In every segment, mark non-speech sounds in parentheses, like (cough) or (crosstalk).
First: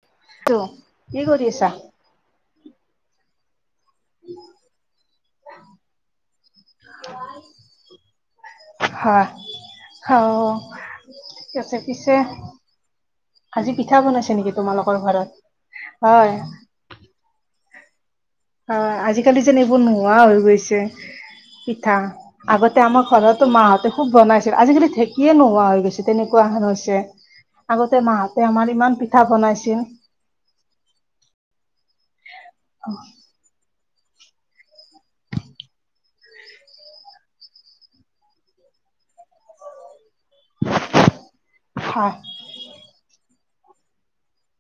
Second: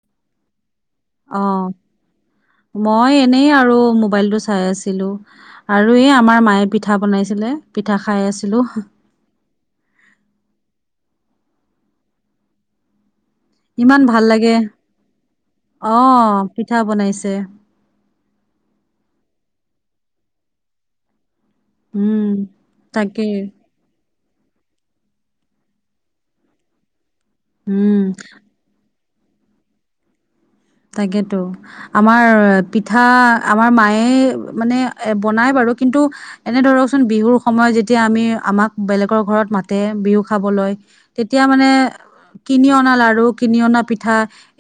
(unintelligible) আছা? অ'। মই এনেই আৰু মোবাইলটো চাই আছিলোঁ। আৰু এই আমাৰ মায়ে পিঠা বনাইছিলে। পিঠা খাই আছিলোঁ। হয়। হ- ঠিক আছে পিছে আজি পিঠা ইমান ভাল বনাইছে লাগে। নেকি তোমালোকৰ ঘৰত? হয়। অ' পিঠা বনাইছে। অ' আজিকালি যেন এইবোৰ নোহোৱা হৈ গৈছে। পিঠা। উম, আগতে আমাৰ তাকেই। ঘৰতো মাহঁতে খুব বনাইছিল। আজিকালি ঢেঁকিয়ে নোহোৱা হৈ গৈছে। তেনেকুৱা হৈছে। আগতে উম। মাহঁতে আমাৰ ইমান পিঠা বনাইছিল। তাকেতো। আমাৰ পিঠা আমাৰ মায়ে য়ে বনায় বাৰু। কিন্তু এনে ধৰকচোন, বিহুৰ সময়ত যেতিয়া আমি আমাক বেলেগৰ ঘৰত মাতে বিহু খাবলৈ, তেতিয়া মানে হয় কিনি অনা লাৰু কিনি অনা পিঠা,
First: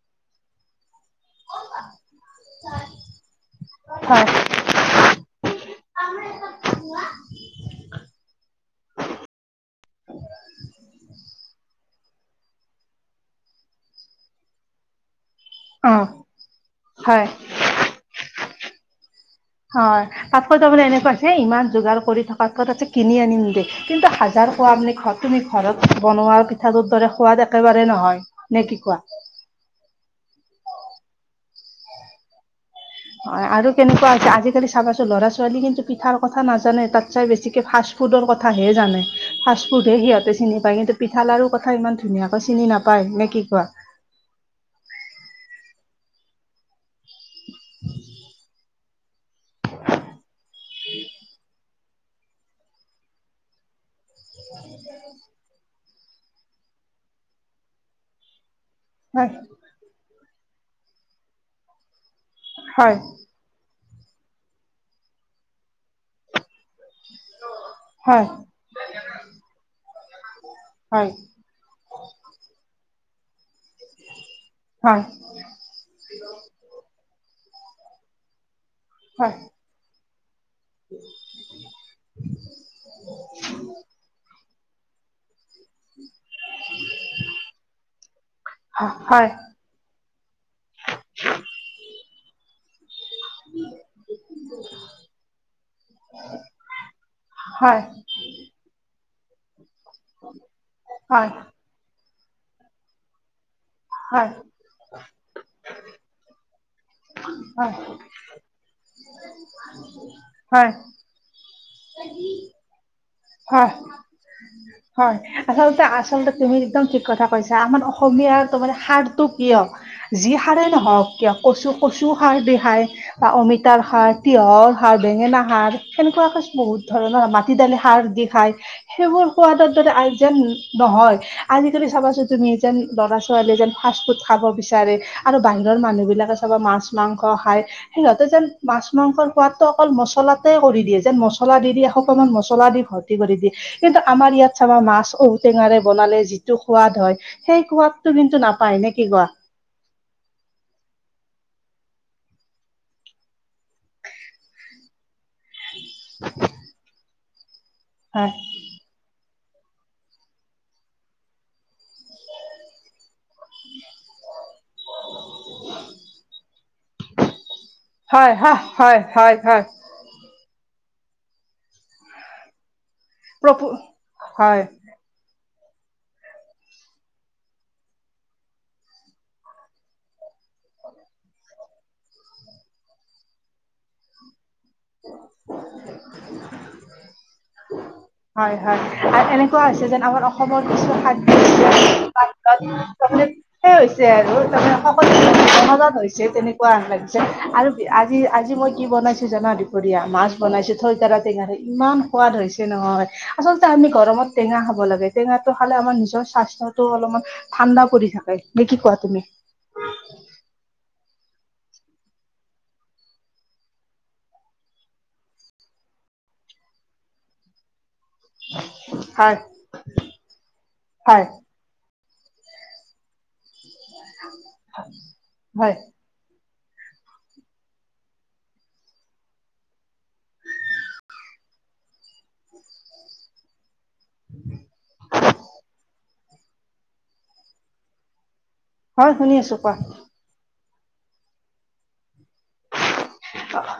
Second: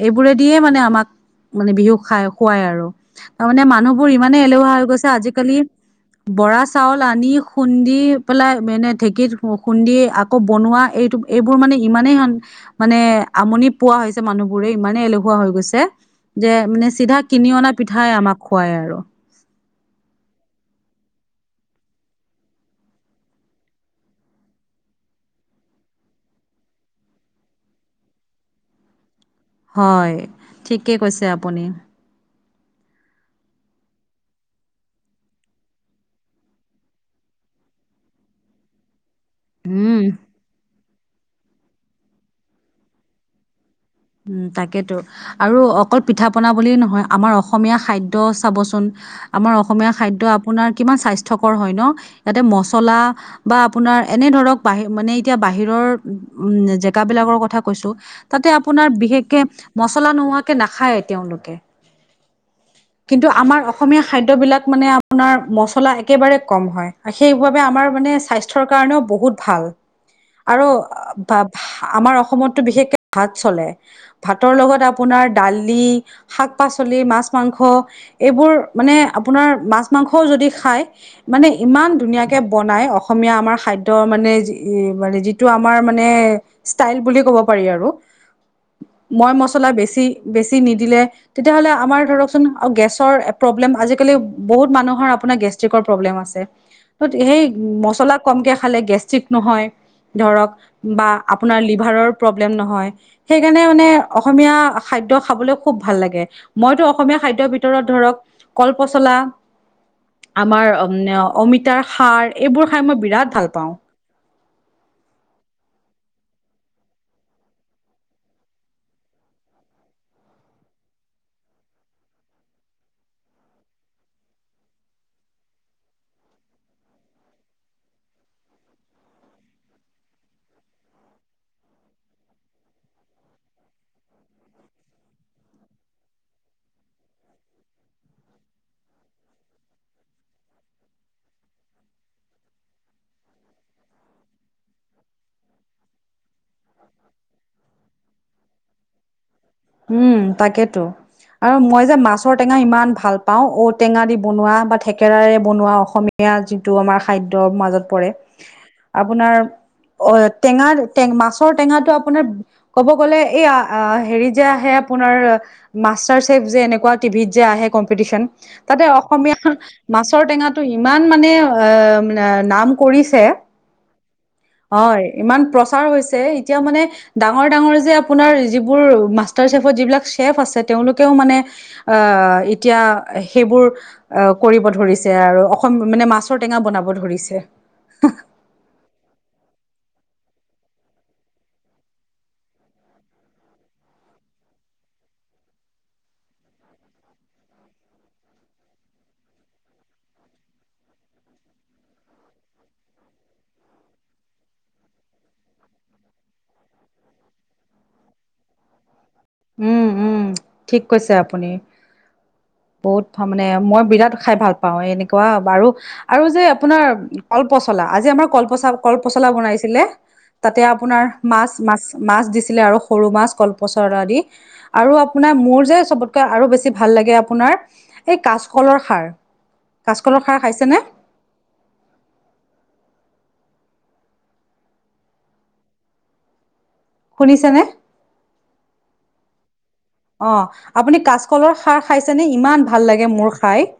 এইবোৰে দিয়ে মানে আমাক। মানে বিহু খাই- খুৱাই আৰু। তাৰমানে মানুহবোৰ হয় ইমানে এলেহুৱা হৈ গৈছে আজিকালি বৰা চাউল আনি খুন্দি পেলাই মেনে ঢেঁকীত খ- খুন্দি আকৌ বনোৱা এই এইটো- এইবোৰ মানে ইমানেই- মানে আমনি পোৱা হৈছে মানুহবোৰে, ইমানে এলেহুৱা হৈ গৈছে অ যে মানে চিধা হয় কিনি অনা পিঠাই আমাক খুৱায় আৰু। হয়, তাতকৈ তাৰমানে এনেকুৱা হৈছে, ইমান যোগাৰ কৰি থকাতকৈ তাতছে কিনি আনিম দে। কিন্তু হাজাৰ খোৱাম লি খোৱা, তুমি ঘৰত বনোৱা পিঠাটোৰ দৰে সোৱাদ একেবাৰে নহয়, নে কি কোৱা? হয়, ঠিকে কৈছে আপুনি। হয় আৰু কেনেকুৱা আছে, আজিকালি চাবাচোন। ল'ৰা-ছোৱালী কিন্তু পিঠাৰ কথা নাজানে। তাতচাই বেছিকে ফাষ্ ফুডৰ কথাহে জানে। ফাষ্ট ফুডহে উম সিহঁতে চিনি পায়। কিন্তু পিঠা-লাৰুৰ কথা ইমান ধুনীয়াকৈ চিনি নাপায়, নে কি কোৱা? উম, তাকেতো। আৰু অকল পিঠা-পনা বুলি নহয়, আমাৰ অস সমীয়া খাদ্য চাবচোন আমাৰ অসমীয়া খাদ্য আপোনাৰ কিমান স্বাস্থ্যকৰ হয় ন'? ইয়াতে মছলা বা আপোনাৰ এনেধৰক বাহি- মানে এতিয়া বহিৰৰ উম- জেগাবিলাকৰ কথা কৈছোঁ। তাতে আ আপোনাৰ হয় বিশেষকে মচলা নোহোৱাকে নাখায়ে তেওঁলোকে। হয় কিন্তু আমাৰ অসমীয়া খাদ্যবিলাক মানে আপোনাৰ মছলা একেবাৰে কম হয়। সেইবাবে আমাৰ মানে হয় স্বাস্থ্যৰ কাৰণেও বহুত ভাল। আৰু হয় আমাৰ অসমতটো বিশেষকে ভাত চলে ভাতৰ লগত হয় আপোনাৰ দালি শাক পাচলি মাছ মাংস এইবোৰ মানে হয় আপোনাৰ মাছ মাংসও যদি খাই মানে ইমান ধুনীয়াকে বনাই অসমীয়া আমাৰ খাদ্য মানে মানে যি টো আমাৰ মানে ষ্টাইল বুলি ক'ব পাৰি আৰু হয় মই মছলা বেছি বেছি নিদিলে তেতিয়াহ'লে আমাৰ ধৰকচোন গেছ প্ৰব্লেম আজিকালি মানুহৰ গেষ্টিকৰ প্ৰব্লেম আছে। হয় অলপ কমকৈ খালে গেষ্ট্ৰিক নহয় ধৰক বা হয় আপোনাৰ লিভাৰৰ প্ৰব্লেম নহয়। সেইকাৰণে মানে হয় হয় অসমীয়া খাদ্য খাবলৈ খুব ভাল লাগে। মইতো অসমীয়া খাদ্যৰ ভিতৰত ধৰক কলপচলা, আমাৰ হয় অ অমিতাৰ খাৰ এইবোৰ খাই মই বিৰাট ভাল হা পাওঁ (unintelligible) হয় আচলতে আচলতে তুমি একদম ঠিক কথা কৈছা আমাৰ অসমীয়াৰ তোমাৰে হাৰটো কিয় যি খাৰেই নহওঁক কিয়, কচু- কচু খাৰ দি খায় বা অমিতাৰ খাৰ, তিঁয়হ খাৰ, বেঙেনা খাৰ সেনেকুৱাকে বহুত ধৰণৰ, মাটি দালি খাৰ দি খায়। সেইবোৰ সোৱাদত যাতে আই- যেন নহয়। আজিকালি চাবাচোন তুমি যেন দৰা ল ছোৱালীয়ে যেন ফাষ্ট ফুড খাব বিচাৰে আৰু বাহিৰৰ মানুহ বিলাকে চাব মাছ মাংস খায় সিহঁ ততে যেন মাছ মাংসৰ সোৱাদটো অকল মছলাতে কৰি দিয়ে যেন মছলা দি দি আকৌ অকমান মছলা দি ঘৰত (unintelligible) দিয়ে কিন্তু আমাৰ ইয়াত চাবা মাছ ঔ টেঙাৰে বনালে যিটো সোৱাদ হয় সেই সোৱাদ কিন্তু নাপায় নে কি কোৱা। উম তাকেতো আৰু মই যে মাছৰ টেঙা ইমান ভাল পাও ঔটেঙা দি বনোৱা বা থেকেৰাাৰে বনোৱাও। অসমীয়া যিটো আমাৰ খাদ্যও মাজত পৰে হয় আপোনাৰ অ টেঙা মাছৰ টেঙাটো আপোনাৰ ক'ব গ'লে এই হেৰি আপোনাৰ মাষ্টাৰ চেফ টিভিত যে আহে হয় হয় যে হয় অসমীয়া হয় হয় মাছৰ টেঙাটো ইমান মানে আহ নাম কৰিছে। প্ৰপু হয় ইমান প্ৰচ্ এতিয়া মানে ডাঙৰ ডাঙৰ যিবোৰ মাষ্টাৰ চেফ যিবিলাক চেফ আছে তেওঁলোকে মানে এতিয়া সেইবোৰ কৰিব ধৰিছে আৰু অসম মানে মাছৰ টেঙা বনাব ধৰিছে। হয় হয় আৰু এনেকুৱা হৈছে যেন আমাৰ অসমৰ কিছু মানে হৈছে আৰু তাৰমানে সকলোতে জনাজাত হৈছে তেনেকুৱা লাগিছে আৰু আজি আজি মই কি বনাইছো জানা দুপৰীয়া মাছ বনাইছো থৈতৰা টেঙা ইমান সোৱাদ হৈছে নহয়। আচলতে আমি গৰমত টেঙা খাব লাগে টেঙাটো খালে আমাৰ নিজৰ স্বাস্থ্যতো অলপমান ঠাণ্ডা পৰি থাকে। নে কি কোৱা তুমি? উম উম ঠিক কৈছে আপুনি (unintelligible) (inaudible) বহুত মানে মই বিৰাট খাই ভাল পাও এনেকুৱা বাৰু আৰু যে আপোনাৰ কলপচলা আজ আজি আমাৰ কলপ কলপচলা হয় বনাইছিলে তাতে আপোনাৰ হয় মাছ মাছ মাছ দিছিলে আৰু সৰু মাছ কলপচলা আদি আৰু আপোনাৰ মোৰ হয় যে সবতকে আৰু বেছি ভাল লাগে আপোনাৰ এই কাচকলৰ খাৰ কাচকলৰ খাৰ খাইছেনে (unintelligible) (inaudible) শুনিছেনে হয় শুনি আছো কোৱা অ আপুনি কাচকলৰ সাৰ খাইছে নে ইমান ভাল লাগে মোৰ খাই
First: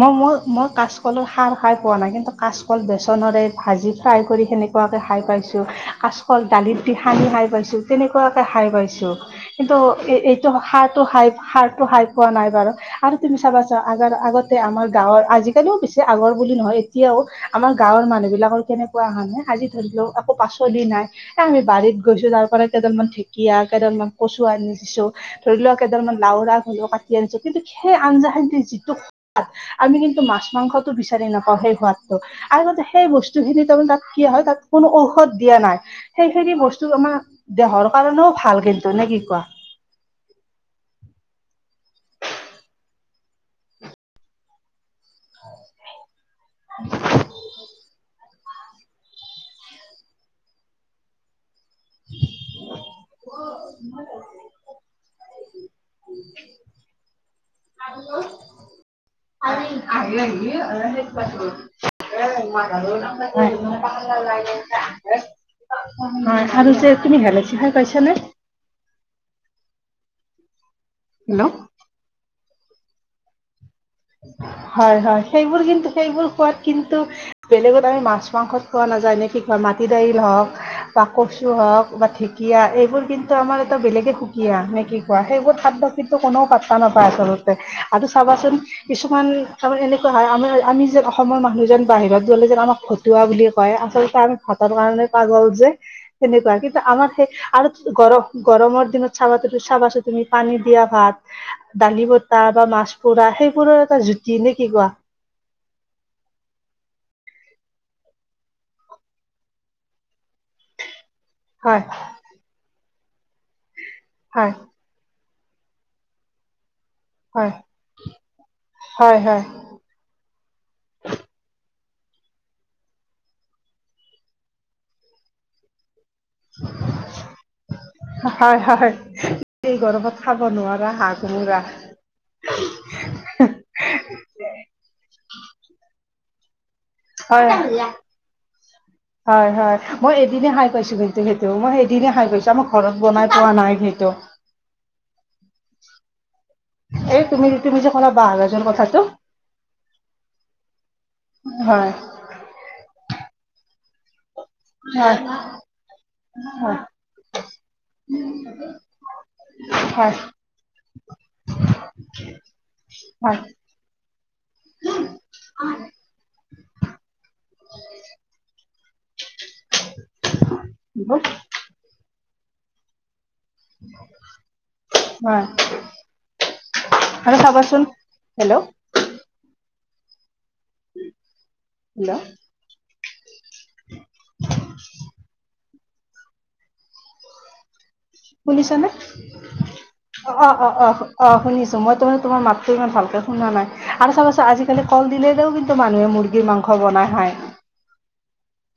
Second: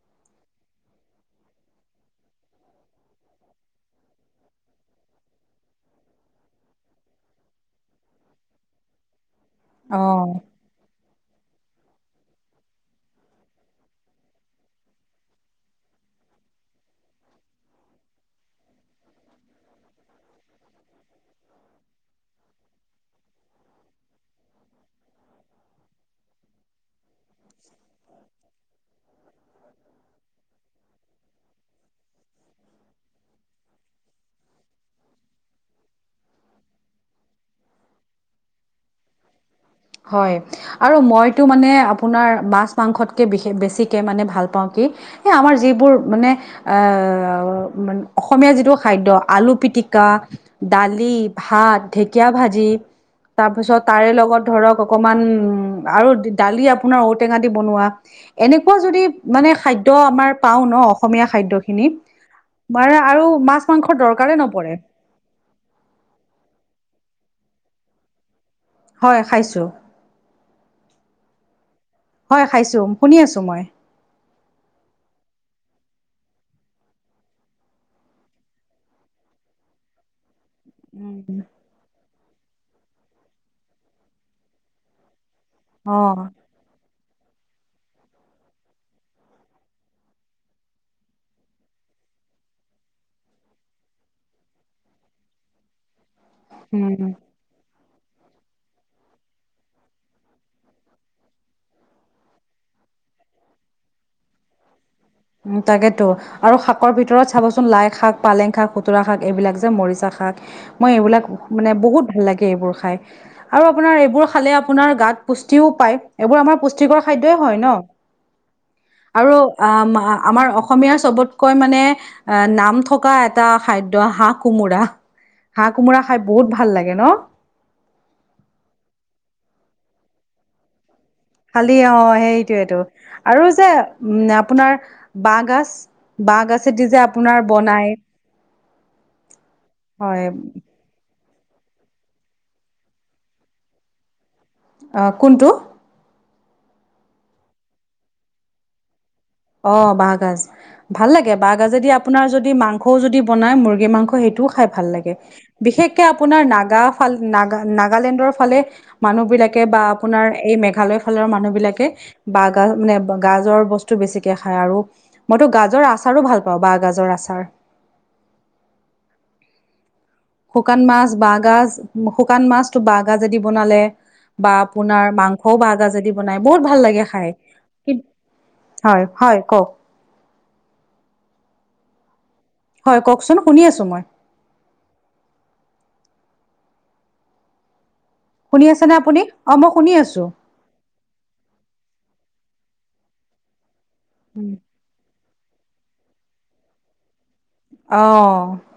মই মই মই কাচকলৰ সাৰ খাই পোৱা নাই কিন্তু কাচকল বেচনৰে ভাজি ফ্ৰাই কৰি সেনেকুৱাকে খাই পাইছ কাচকল দালিত দি সানি খাই পাইছো তেনেকুৱাকে খাই পাইছোঁ। কিন্তু এই অ এইটো সাৰটো হাই সাৰটো হাই পোৱা নাই বাৰু আৰু তুমি চাবা চা আগৰ আগতে আমাৰ গাঁৱৰ আজিকালিও আগৰ বুলি নহয় এতিয়াও আমাৰ গ গাঁৱৰ মানুহ বিলাকৰ কেনেকুৱা অ হা নাই আজি ধৰি লওক আকৌ পাচলি নাই এ আমি বাৰীত গৈছো তাৰ পৰা (unintelligible) কেইজন মান ঢেকীয়া কেইদালমান কচু আনি দিছো ধৰি লও কেইজন মান লাওৰা হৰিও কাটি আনিছো। কিন্তু সেই আঞ্জা খানিৰ যিটো সোৱাদ আমি কিন্তু মাছ মাংসটো বিচাৰি নাপাওঁ সেই সোৱাদটো। আৰুতে সেই বস্তু খিনি তাৰমানে তাত কি হয় তাত কোনো ঔষধ দিয়া নাই সেইখিনি বস্তু আমাৰ দেহৰ কাৰণেও ভাল কিন্তু নে কি কোৱা? হয় আৰু মইতো মানে আপোনাৰ মাছ মাংসতকে বিষেশ বেছিকে মানে ভাল পাওঁ কি। এ আমাৰ যিবোৰ মানে আহ অসমীয়া যিটো খাদ্য আলু পিটিকা, দালি, ভাত। ঢেকীয়া ভাজি, তাৰপিছত তাৰে লগত ধৰক আকমান আৰু দালি আপোনাৰ ঔটেঙা। বনোৱা এনেকুৱা যদি মানে খাদ্য আমাৰ পাও ন অসমীয়া খাদ্য খিনিত। আৰু যে। (unintelligible) দৰকাৰে নপৰে তুমি গেললে চিহাল কৈছা নে। (unintelligible) হয় খাইছোঁ। হেল্ল'। হয় খাইছোঁ শুনি আছোঁ মই। (inaudible) হয় হয় সেইবোৰ কিন্তু সেইবোৰ খোৱাদ কিন্তু, বেলেগত আমি মাছ মাংসত খোৱা নাযায় নে কি খ। মাটি দাইল হওক, বা উম, কচু হওক বা ঢেকীয়া এইবোৰ কিন্তু আমাৰ এটা বেলেগে সুকীয়া হয়। নে কি কোৱা? সেইবোৰ খাদ্য অ কিন্তু কোননেও পাত্তা নাপায় আচলতে আৰু চাবাচোন। কিছুমান কাৰ এনেকুৱা হয় আমাৰ আমি যেন অসমৰ মানুহ যেন বাহিৰত গলে যেন আমাক ঘটুৱা বুলি কয়। আচলতে আমি ভাতৰ কাৰণে পাগল যে সেনেকুৱা কিন্তু আমাৰ উম। সেই আৰু। গৰ গৰমৰ দিনত চাবা চাবাছা তুমি পানী দিয়া ভাত দালি বতা বা ম মাছ পুৰা সেইবোৰৰ এটা জুতি নে কি কোৱা। উ তাকেতো আৰু শাকৰ ভিতৰত চাবচোন লাই শাক পালেং শাক খুতুৰা শাক এইবিলাক যে মৰিচা শাক। শাক মই এইবিলাক মানে হয় বহুত ভাল লাগে এইবোৰ খাই। আৰু আপোনাৰ এইবোৰ হয় খালে আপোনাৰ গাত পুষ্টিও পায়। এইবোৰ আমাৰ পুষ্টি পুষ্টি খাদ্যই হয় ন? হয় আৰু আহ আমাৰ অসমীয়া চবতকৈ মানে মানে নাম থকা এটা খাদ্য হাঁহ কোমোৰা হাঁহ কোমোৰা। খাই বহুত ভাল লাগে ন হয় হয় এই গৰমত খাব নোৱাৰা হাঁহ। কোমোৰা খালি অ সেইটোৱেতটো আৰু যে উম আপোনাৰ বহগাজ- বাঁহগাজে দি যে আপোনাৰ হয় বনাই। হয় হয় মই এদিনে খাই পাইছো বে। সেইটো সেইটো মই সেইদিনে খাই গৈছো আমাৰ ঘৰত বনাই পোৱা নাই সেইটো। আহ কোনটো? এই তুমি তুমি যে কলা বহগাজৰ কথাটো। অ বাহগাজ, ভাল লাগে বাহগাজেদি হয় আপোনাৰ যদি মাংসও যদি বনাই মুৰ্গী। গী মাংস সেইটো। খাই ভাল লাগে, হয় বিশেষকে আপোনাৰ হয় নাগা ফাল না নাগালেণ্ডৰ ফালে মানুহ বিলাকে বা হয় আপোনাৰ এই মেঘালয় ফালৰ মানুহ বিলাকে, বাগা মানে গাজৰ বস্তু বেছিক খাই আৰু। মইতো গাজৰ আচাৰো ভাল পাওঁ বাঁহ গাজৰ আচাৰ। (unintelligible) শুকান মাছ হয় বাঁহগাজ শুকান মাছতটো বাঁহ গাজ যদি বনালে বা আপোনাৰ হয় মাংসও বাঁহগাজে দি বনাই বহুত ভাল লাগে খাই। সোণ। (unintelligible) হয় হয় কওক। হল। (inaudible) হয় কওকচোন শুনি আছোঁ মই। শুনি শুনিছ নে? আছেনে আপুনি? অ' মই শুনি আছো। অ অ অ অ অ শুনিছো মই তোম তোমাৰ মাত। ত ইমান ভালকে শুনা নাই। আৰু চাব চোন আজিকালি কল দিলেও কিন্তু মানুহে মুৰ্গীৰ মাংস বনাই খায়। অ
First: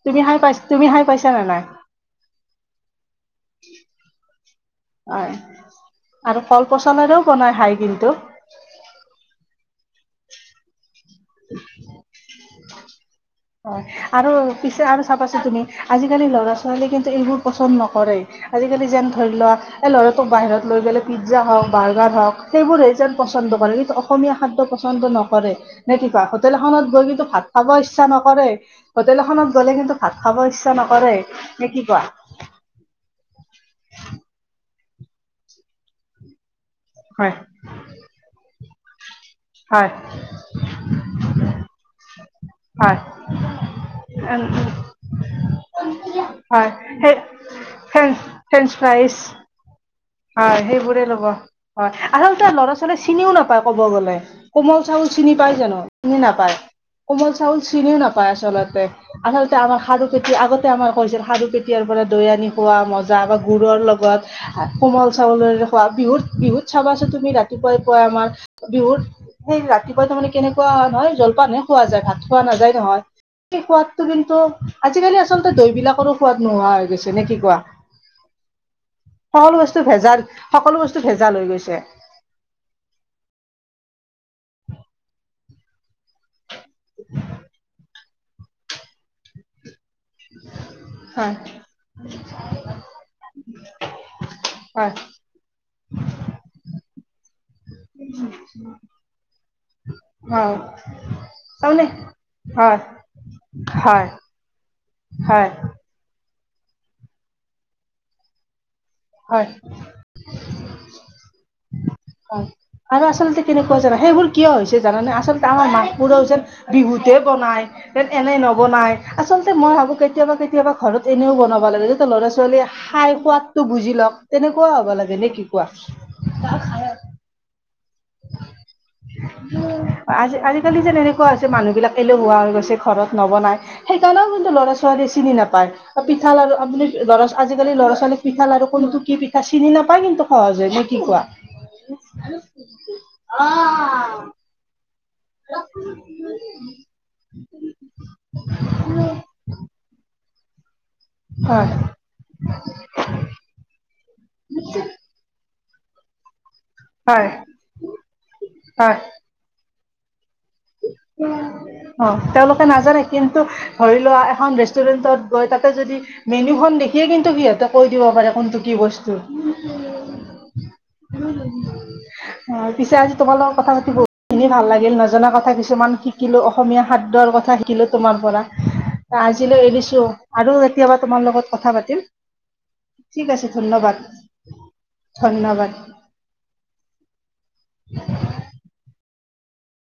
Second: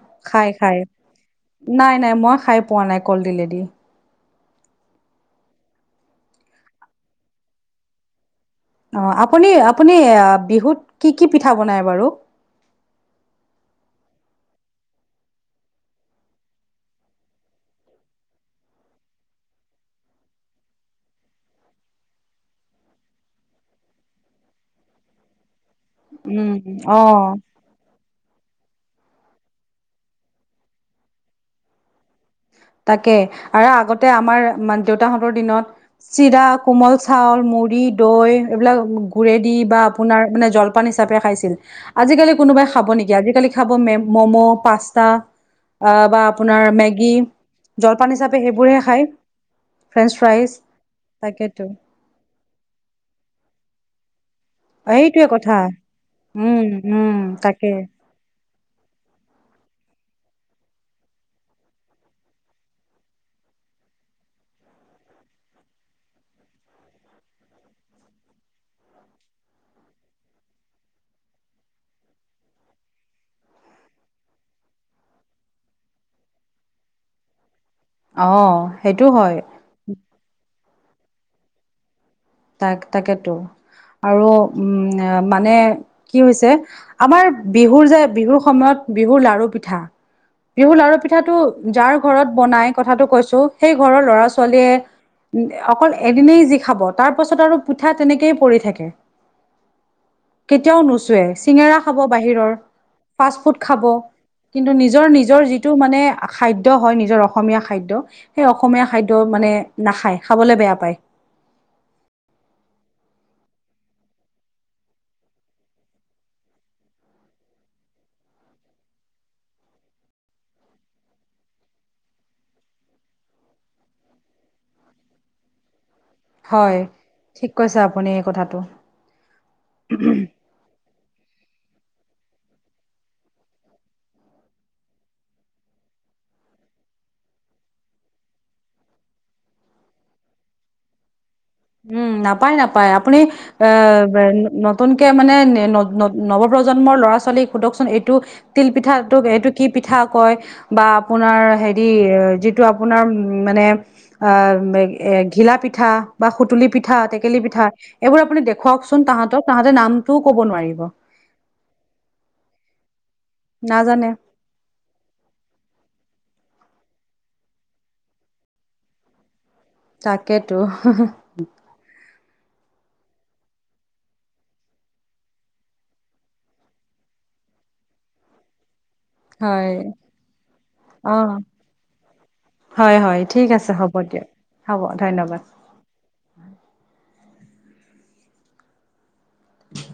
তুমি খাই খায় পাই খায়। তুমি খাই পাইছা নে নাই নাই মই খাই পোৱা নাই কলডিলেদি। হয় আৰু ফল পচলৰেও বনাই খাই কিন্তু। অ আপুনি আপুনি বিহুত কি কি পিঠা বনায় বাৰু। হয়। হয় আৰু পিছে আৰু চাব আছো তুমি আজিকালি লৰা-ছোৱালী কিন্তু এইবোৰ পচন্দ নকৰেই। আজিকালি যেন ধৰি লোৱা এ ল'ৰাটো বাহিৰত লৈ গলে পিজ্জা হওক বাৰ্গাৰ হওক সেইবোৰে যেন পচন্দ কৰে। কিন্তু, অসমীয়া খাদ্য পচন্দ নকৰে নে কি কোৱা? উম, হোটেল এখনত গৈ কিন্তু অ' ভাত খাব ইচ্ছা নকৰে। হোটেল এখনত গ'লে কিন্তু ভাত খাব ইচ্ছা নকৰে। নে কি কোৱা? তাকে আৰু আগতে আমাৰ মান দেউতাহঁতৰ দিনত চিৰা, কোমল হয় চাউল, মুড়ি দৈ এইবিলাক পৰেদি বা হয় আপোনাৰ মানে জলপান হিচাপে খাইছিল। আজিকালি কোনোবাই খাব হয় নেকি? আজিকালি খাব ম উম, মম' উম, পাষ্টা। আহ বা আপোনাৰ হয় মেগী সেই জলপান ফ্ৰেঞ্চ হিচাপে ফ্ৰেঞ্চ সেইবোৰেহে খায়। ফ্ৰাইজ ফ্ৰেঞ্চ ফ্ৰাইজ হয়, সেইবোৰে ল'ব। হয়, তাকেতো। আচলতে ল'ৰা- ছোৱালীয়ে চিনিও নাপায় কব গলে। কোমল চাউল এইটোৱে চিনি কথা পায় জানো? চিনি নাপায় উম উম কোমল চাউল তাকে চিনিও নাপায় আচলতে। আচলতে আমাৰ সাৰু পেটি আগতে আমাৰ কৰিছিল খাৰু পেটীয়াৰ পৰা দৈ আনি খোৱা মজা বা গুড়ৰ লগত। কোমল চাউলৰে খোৱা। বিহুত বিহুত চাবাচোন তুমি ৰাতিপুৱাই পুৱাই আমাৰ বিহুত সেই ৰাতিপুৱা তাৰমানে কেনেকুৱা হয়, নহ জলপান হহে খোৱা যায় ভাত খোৱা নাযায় নহয়। সেই সোৱাদটো কিন্তু আজিকালি আচলতে দৈ বিলাকৰ ও সোৱাদ নোহোৱা হৈ গৈছে। নে কি কোৱা? অ, সেইটো হয়। সকলো বস্তু ভেজাল সকলো বস্তু ভেজাল লৈ গৈছে। তাক তাকেতো আৰু উম মানে কি হৈছে আমাৰ বিহুৰ যে বিহুৰ সময়ত বিহুৰ লাাৰু পিঠা (inaudible) বিহুৰ লাৰু পিঠাটো হয় যাৰ ঘৰত বনাই কথাটো কৈছো সেই ঘৰৰ হয় লৰা-ছোৱালীয়ে অকল এদিনেই যি খাব তাৰ পাছত আৰু পিঠা তেনেকয় পৰি থাকে। হয় কেতিয়াও নুচোৱে চিঙেৰা তাৰমানে খাব বাহিৰৰ। হয় ফাষ্ট-ফুড খাব। হয় কিন্তু, নিজৰ নিজৰ হয় যিটো মানে, খাদ্য হয় নিজৰ অসমীয়া খাদ্য সেই অসমীয়া খাদ্য হয় মানে নাখায় খাবলৈ বেয়া পায় অ, আৰু আচলতে কেনেকুৱা জানা সেইবোৰ কিয় হৈছে জানানে আচলতে আমাৰ মাক বোৰৰ যে বিহু বনাই এনে নবনাই আচলতে মই ভাবো কেতিয়াবা কেতিয়াবা ঘৰত এনেও বনাব লাগে। ল'ৰা-ছোৱালীয়ে খাই শুৱাতটো বুজি লওক তেনেকুৱা হ'ব লাগে। নে কি কোৱা? (unintelligible) হয় ঠিক কৈছে আপুনি এই কথাটো আজি আজিকালি যে, এনে কোৱা হৈছে মানুহ বিলাক এলেহুৱা হৈ গৈছে। ঘৰত নবনাই সেইকাৰণেও কিন্তু ল'ৰা-ছোৱালীয়ে চিনি নাপায়। পিঠাল আৰু আপুনি আজিকালি ল'ৰা-ছোৱালী পিঠাল আৰু কোন টো কি পিঠা চিনি নাপায় কিন্তু সহজ হয় নে কি কোৱা? উম, নাপায় নাপায় আপুনি আহ নতুনকে মানে নৱপ্ৰজন্মৰ ল'ৰা-ছোৱালীক সোধকচোন এইটো তিল পিঠা এইটো কি (unintelligible) পিঠা কয়? বা আপোনাৰ হয় হেৰি যিটো আপোনাৰ মানে অ, এ ঘিলা পিঠা পিঠা বা সুতুলি পিঠ হয় তেকেলি পিঠা এইবোৰ আপুনি হয় দেখুৱাওচোন তাহতক তাহাঁতেৰ নাম (unintelligible) অ, তেওঁলোকে নাজানে। কিন্তু, ধৰি নাজানে, লোৱা এখন ৰেষ্টুৰেণ্টত গৈ তাতে যদি মেনুখন দেখিয়ে কিন্তু সিহঁতে কৈ দিব পাৰে কোনটো কি বস্তু। উ, তাকেতো। উ। অ, পিছে আজি তোমাৰ লগত কথা পাতি বহুত খিনি ভাল লাগিল, নজনা কথা কথা কিছুমান শিকিলো। অসমীয়া খাদ্যৰ কথা শিকিলো তোমাৰ পৰা। আজিলৈ হয়। এৰিছো আৰু কেতিয়াবা তোমাৰ অ', লগত কথা পাতিম। হয়, হয়। ঠিক আছে হ'ব ধন্যবাদ, দিয়ক। হ'ব, ধন্যবাদ। ধন্যবাদ। (unintelligible)